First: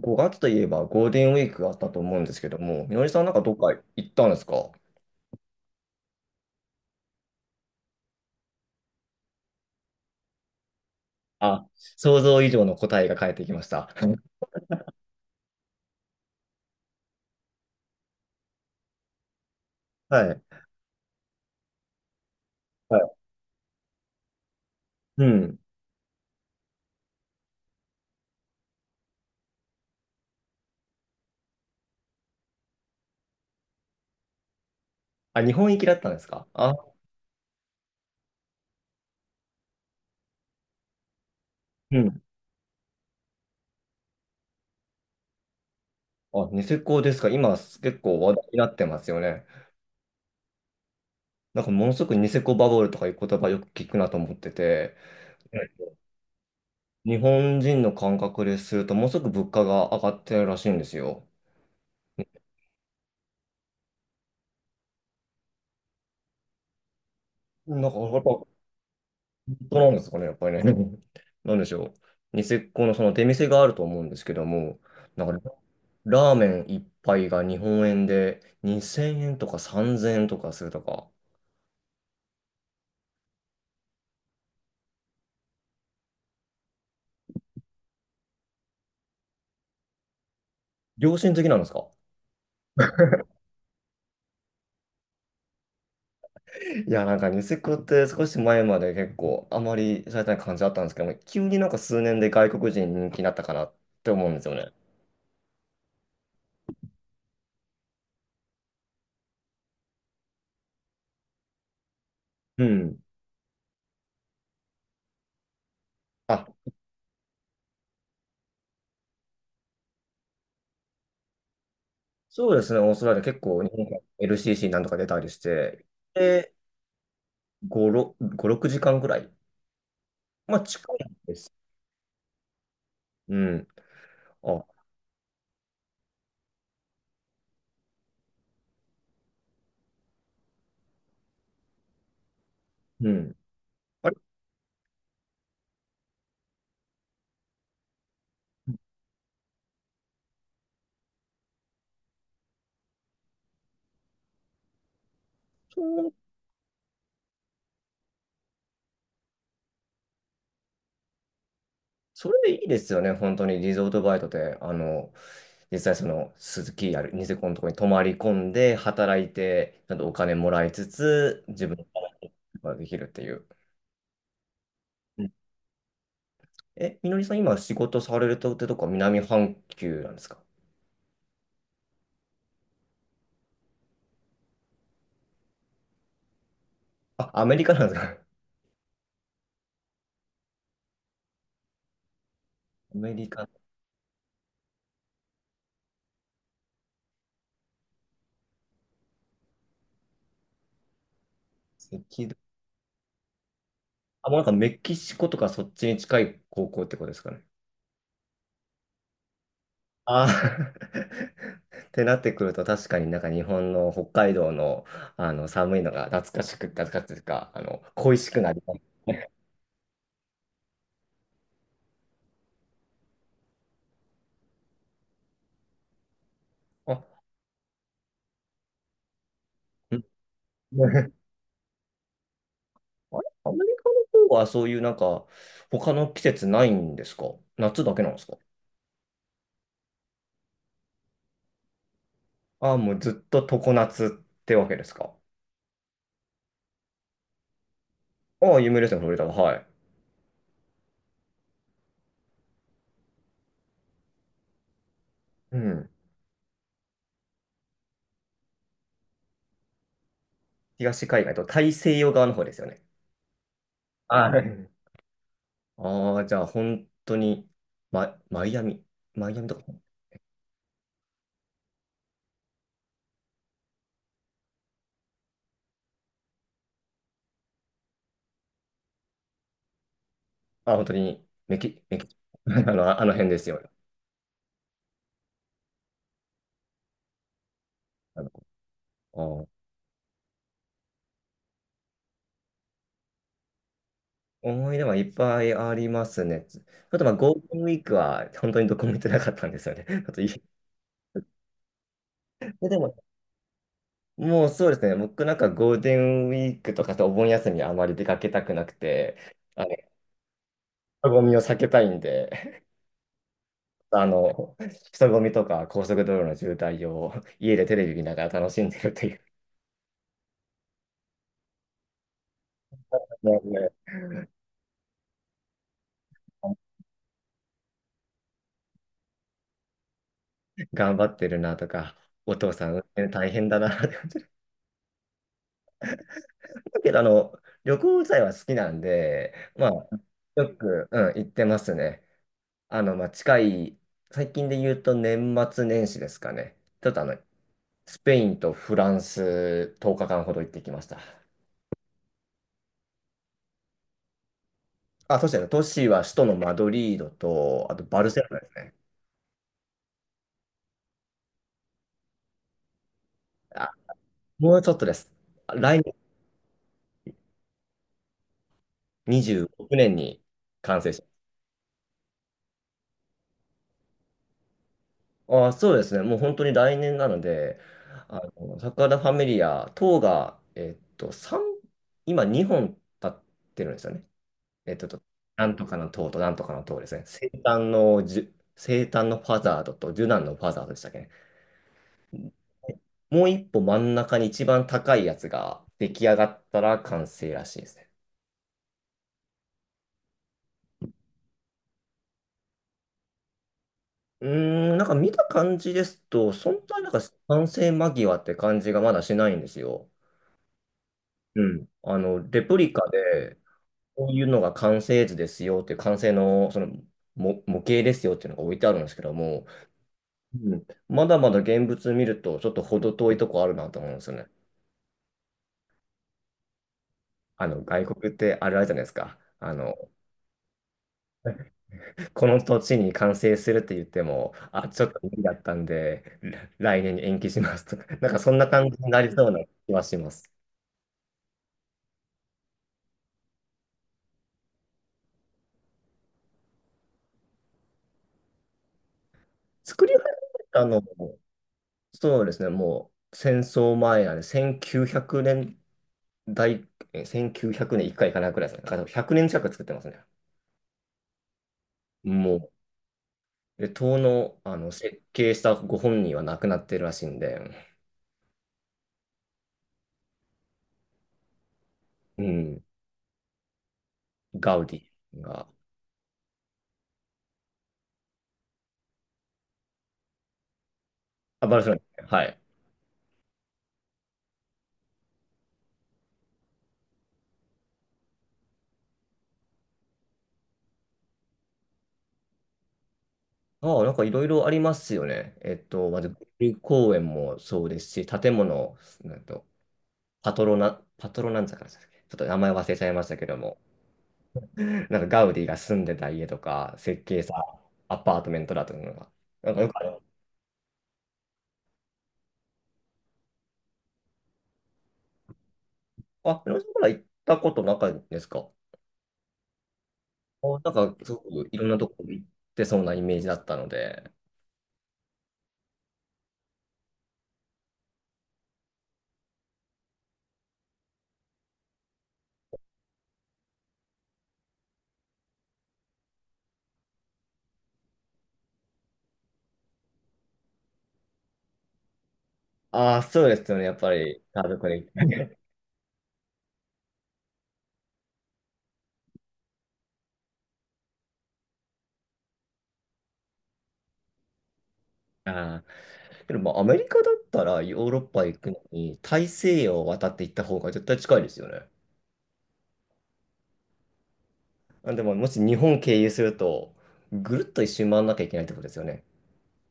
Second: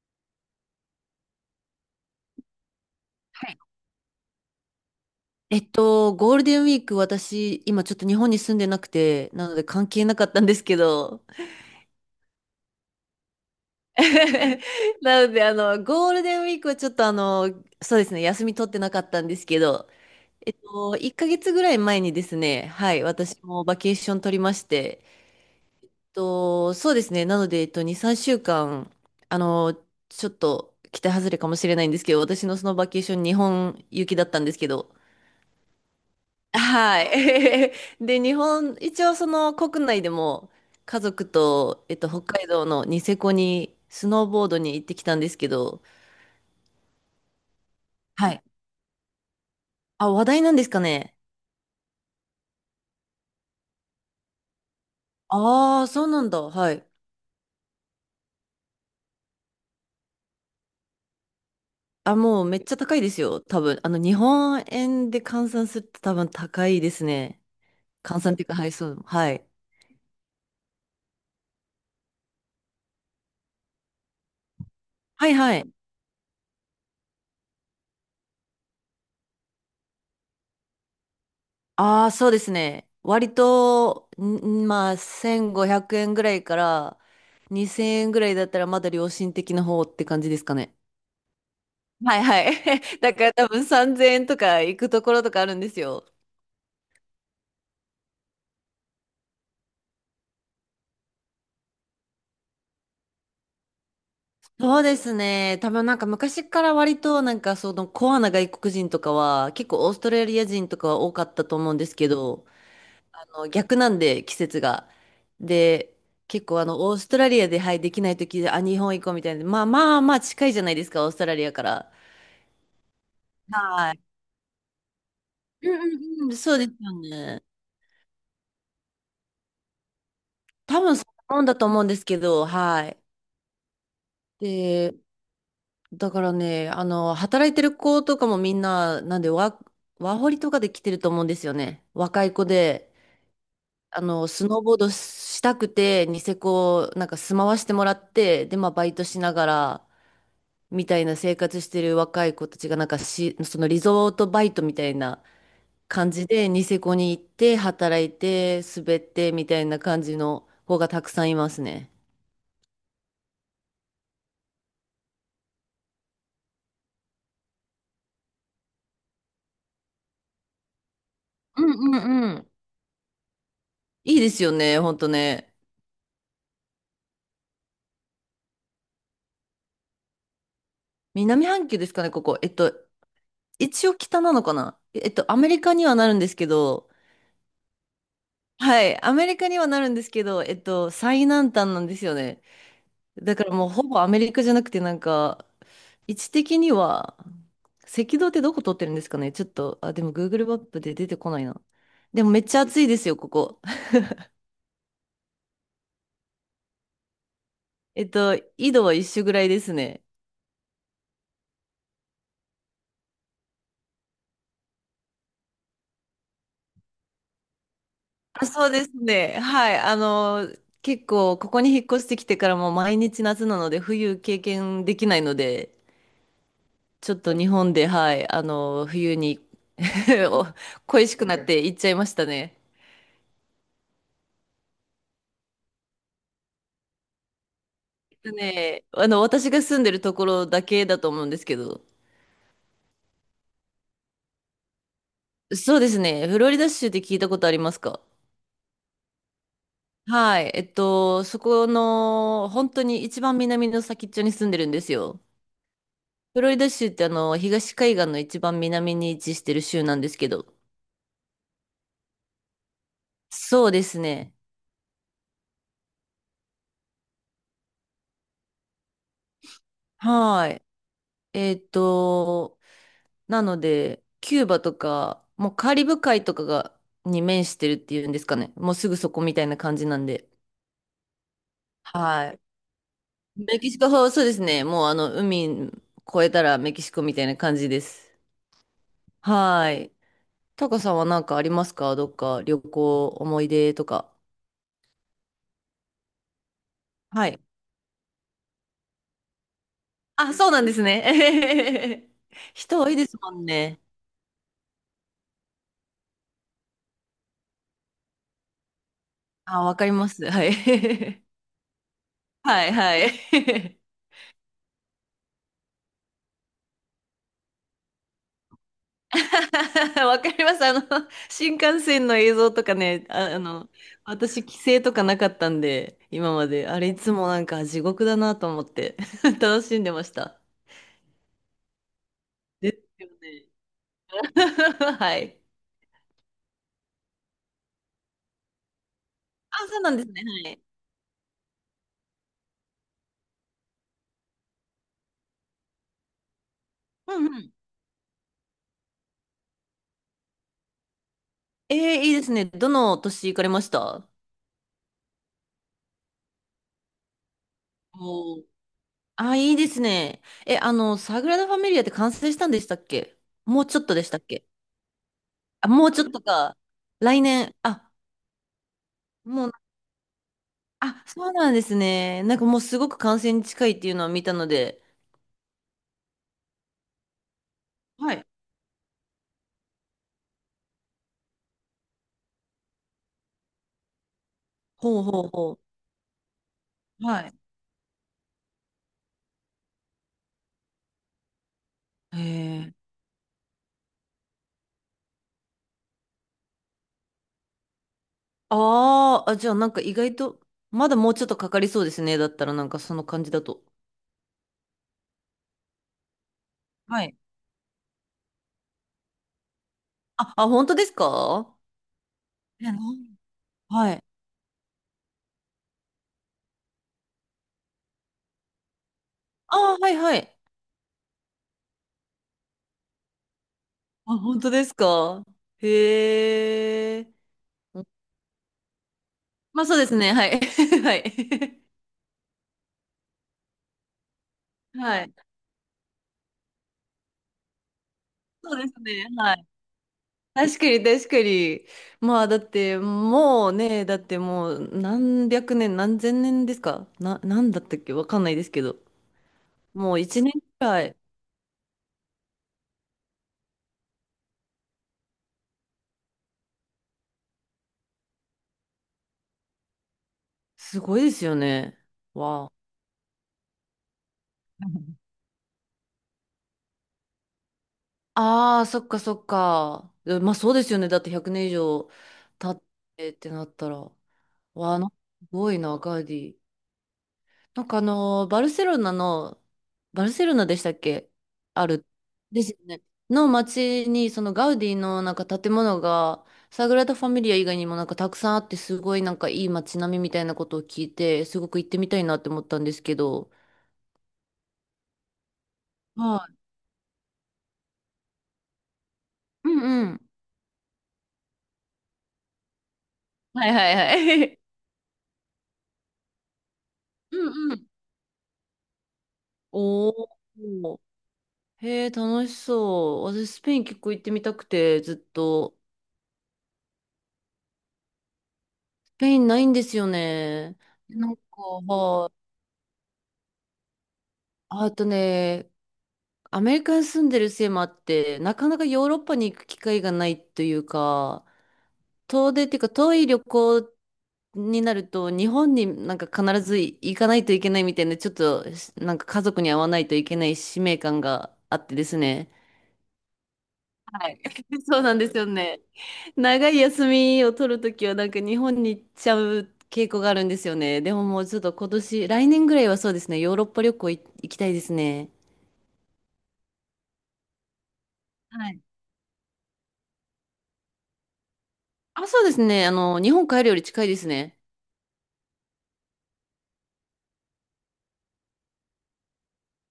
5月といえばゴールデンウィークがあったと思うんですけども、みのりさんなんかはどっい。か行ったんですかゴールデンウィーク、私、今ちょっと日本に住んでなくて、なので関係なかったんですけど、あ？想像以上の答えが返ってきました。なので、ゴールデンウィークはちょっとそうですね、休み取ってなかったんですけど、はい。1ヶ月ぐらい前にですね、ははい、い。私もバケーション取りまして、うん。そうですね、なので、2、3週間、あの、ちょっと期待外れかもしれないんですけど、私のそのバケーション、日本行きだったんですけど、あ、日本行きだったんですかあ？はい。で、日本、一応その国内でも家族と、うん。北海道のニセコにスノーボードに行ってきたんですけど、あ、ニセコですか。今結構は話い。題になってますよね。あ、話題なんですかね。なんかものすごくニセコバブルとかいう言葉よく聞くなと思ってて、はああ、い、そうなんだ。はい。日本人の感覚ですると、ものすごく物価が上がってるらしいんですよ。あ、もうめっちゃ高いですよ、多分。日本円で換算すると多分高いですね。なんかや換っ算っていぱうか、はい、そう。はい。当なんですかね、やっぱりね。なんでしょう。ニセコのその出店があると思うんですけども、なはいんかはい。ラーメン一杯が日本円で2000円とか3000円とかするとか、ああ、そうですね。割と、ん、まあ、1500円ぐらいから2000円ぐらいだったらまだ良心的な方って感じですかね。良心的なんですか？はいはい。だから多分3000円とか行くところとかあるんですよ。いや、なんかニセコって少し前まで結構あまりされてない感じだったんですけども、急になんか数年で外国人に人気になったかなって思うんですよね。そうですね。多分なんか昔から割となんかそのコアな外国人とか、は結構オーストラリア人とかは多かったと思うんですけど、うん。の逆なんで、季節が。で、あ、結構オーストラリアで、はい、できない時で、あ、日本行こうみたいな。まあまあまあ近いじゃないですか、オーストラリアから。そうですね、オーストラリア結構日本はから い。LCC なんとか出たりしうんて、うんうん、で、そうですよね。5、6、5、6時間ぐらい。まあ多近分そんいんでなもんす。だと思うんですけど、はい。うん。あ、で、だからね、働いてる子とかもみんな、なんでワ、ワーホリとかで来てると思うんですよね。若い子で、うん。あれ、スノーボードしたくて、ニセコ、なんか住まわしてもらって、で、まあ、バイトしながら、みたいな生活してる若い子たちが、なんかし、そのリゾートバイトみたいなそ感う、じで、ニセコに行って、働いて、滑って、みたいな感じの子がたくさんいますね。それでいいですよね、本当に。リゾートバイトで、あの、実際その、鈴木あるニセコのところに泊まり込んで、働いて、ちゃんとお金もらいつつ、う自分のこんうんうん。とができるっていう。いいですよね、ほんとうん。ね。え、みのりさん、今仕事されるとってとこは南半球なんですか？南半球ですかね、ここ。一応北なのかな、アメリカにはなるんですけど、あ、アメリカなんですか？はい、アメリカにはなるんですけど、最南端なんですよね。アメリだカ、か赤らもうほぼアメリカじゃなくてなんか、位置的には、赤道ってどこ通ってるんですかね、ちょっと、あ、でも Google マップで出てこないな。でもめっ道。ちゃ暑いですよ、ここ。あ、もうなんかメキシコとかそっちに近い高校ってことですかね。緯度は一緒ぐらいですね。あー ってなってくると確かになんか日本の北海道の、あの寒いのが懐かしく、懐かしいというか、あの恋しくあ、なりそうますですね。ね。はい。結構、ここに引っ越してきてからもう毎日夏なので、冬経験できないので、あ、ちょっと日本で、はい、冬に うん。 お恋 しくなって行っちゃいましたね。あれ、アメリカの方はそういうなんか他の季節ないんですか？夏だけなんですか？ね、私が住んでるところだけだと思うんですけど、ああ、もうずっと常夏ってわけですか？そうですね。フロリダ州って聞いたことありますか？ああ、有名ですね、フロリダは。はい。はい。そこの、本当に一番南の先っちょに住んでるんですよ。うん。フロリダ州って東海岸の一番南に位置してる州なんですけど。東海岸と大西洋側の方ですよね。そうですね。はい。ああ、じゃあ本当に、ママイアミ。マイアミとか。はい。えっと、なので、キューバとか、もうカリブ海とかが、に面してるっていうんですかね。もうすぐそこみたいな感じなんで。あ、本当にメキ、メキ、はい。あの辺ですメよ。キシコ、そうですね。もう海越えたらメキシコみたいな感じです。あの、うん、はい。タカさんは何かありますか？どっか旅行、思い出とか。思い出はいっぱいありますね。ちょっとまあはゴーい。ルデンウィークは本当にどこも行ってなかったんですよね。あとい あ、そうなん ですね。えへへへ、で、で人多も、いですもんね。もうそうですね。僕なんかゴールデンウィークとかとお盆休みあまり出かけたくなくて、ああ、の、わかります。は人い。混み を避けたいんで、はい、はい。あの、人混みとか高速道路の渋滞を 家でテレビ見ながら楽しんでるという、わかります。新幹線の映像とかね、あ、ねね、私、帰省とかなかったんで、今まで。あれ、いつもなんか地獄だなと思って、楽しんでました。頑張ってるなとか、お父さでん運す転よ大ね。変だなっ。 はい。だけど、旅行自体は好きなんで、あ、まあ、そうなんですね。はよい。く、うん、行ってますね。まあ、最近で言うと年末年始ですかね。ちょっとうんうん。スペインとフランス10日間ほど行ってきました。ええ、いいですね。どの年行かれました？あ、そうですね。都市は首都のマドリードと、あとバルセロおナでう、すね。あ、いいですね。え、サグラダ・ファミリアって完成したんでしたっけ？もうあ、ちょっとでしたっけ？もうちょっとです。あ、来もう年ちょっとか。来年。あ、も26う、年に完成し。あ、そうなんですね。なんかもうすごく完成に近いっていうのは見たので。ああ、そうですね。もう本当に来年なので、はい、サグラダ・ファミリア等が、今2本立ってるんですよね。えっと、ほうほうなんほとかの塔となんとかの塔ですね。う。はい。生誕のファザードとジュナンのファザードでしたっけね。う。へえ。もう一歩真ん中に一番高いやつが出来上がったら完成らしいですね。あーあ、じゃあなんか意外と、まだもうちょっとかかりそうですね。だったらなんかその感じだと。うーん、なんか見た感じですと、そんなになんかはい。完成間際って感じがまだしないんですよ。あ、あ、本当ですうか？ん。レプえ、リなカんで、はい。こういうのが完成図ですよっていう、完成のその模型ですよっていうのが置いてあるんですけども、あー、はいはい。うん、まだまだ現物見ると、ちょっと程遠いとこあるなと思うんですあ、よね。本当ですか？へえ。外国ってあれあるじゃないですか。まあそうですね。はい。はい。この土地に完成するって言っても、あ、ちょっはと無い。理だったんで、来来年に延期しますとか、なんかそんなそうで感じすになね。りそうはない。気はします。確かに、確かに。まあだって、もうね、だってもう何百年、何千年ですかな、なんだったっけわかんないですけど。作りも始う一年めくたのらい。も、そうですね、もう戦争前なんで、1900年大、1900年、1回いかないくらいですね。だから100年近く作ってますね。すごいですよね。もわう。あ。で、塔の、あの設計したご本人は亡くなってるらしいんで、ああ、そっかそっか。え、まあそうですよね。だって100年以上う経ん、ってってなったら。ガウわデあ、なんかィすが。ごいな、ガウディ。なんかあのー、バルセロナの、バルセロナでしたっけ？あ、バルあセロる。ナ。はい。ですよね。の街に、そのガウディのなんか建物が、サグラダ・ファミリア以外にもなんかたくさんあって、すごいなんかいい街並みみたいなことを聞いて、すごく行ってみたいなって思ったんですけど。ああ、なんかいろいろありますよね。まず、はル公園もそうですし、建物、なんと、い。うんうん。パトロナ、パトロなんちゃかでしたっけ、ちょっと名前忘れちゃいましたけどはいも、はいはい。なんかガウディが住んでた家とか、設 う計しんうたん。アパートメントだというのが、なんかよくあおる。ー。へえ、楽しそう。私、スペイン結構行ってみたくて、ずっと。あ、皆さんから行ったことなかったですか？スペインないんですよね。なんか、なすんごか、くいろんなとこは行っい。てそうなイメージだったので。あとね、アメリカに住んでるせいもあって、なかなかヨーロッパに行く機会がないというか、遠出っていうか遠い旅行になると、日本になんか必ず行かないといけないみたいな、ちょっとなんか家族に会わないといけない使命感があってですね。ああ、そうですよね。やっぱはい。り、家 族でそう行なんっでて。すよね。長い休みを取るときはなんか日本に行っちゃう傾向があるんですよね。でももうちょっと今年、来年ぐらいはそうですね、ヨーロッパ旅行行きたいですね。ああ。けど、まあ、アメリカだったらヨーロッパ行はくのい。に、大西洋を渡って行った方が絶対近いですよね。あ、そうですね。日本帰るより近いですね。あ、でも、もし日本経由すると、ぐるっと一周回らなきゃいけないってことですよね。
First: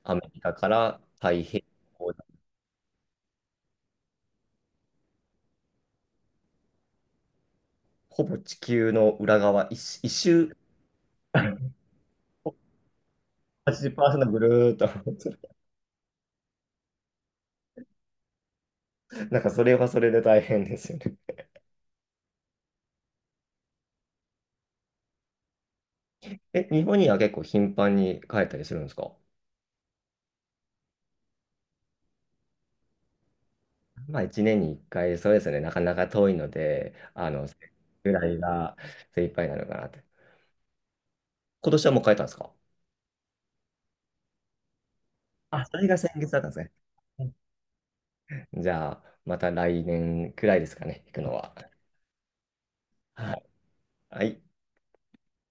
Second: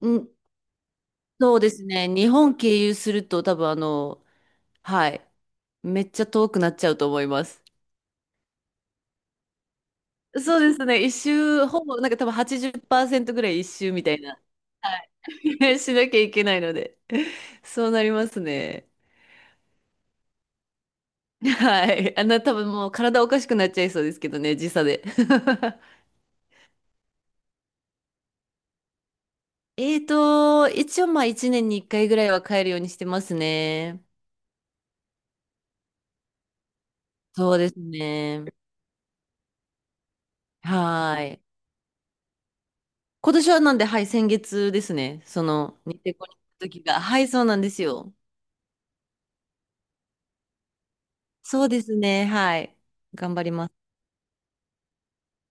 うアメん、リカから太そう平ですね。洋、日本経由すると多分はい、めっちゃ遠くなっちゃうと思います。ほぼ地球の裏側、一周そうですね。一周、ほぼ、なんか多分80%ぐらい一周みたい80%ぐな。るーっとは回ってる。い。しなきゃいけないので。そうなりますね。なんか、それはそれで大変ですよね。はい。あんな多分もう体おかしくなっちゃいそうですけどね、時差で。え、日本には結構頻繁に帰ったりするんですか？ 一応まあ1年に1回ぐらいは帰るようにしてますね。まあ1年に1回、そうですね、なかなか遠いので、そうですぐらいね。が精一杯なのかなって。はい。今年はもう帰ったんですか？今年はなんで、はい、先月ですね。そあ、その、れがニ先セコ月にだ行っったんですたね。時が。はい、そうなんですよ。じゃあ、また来年くらいですかね、行くのは。そうですね。はい。は頑張い。ります。はい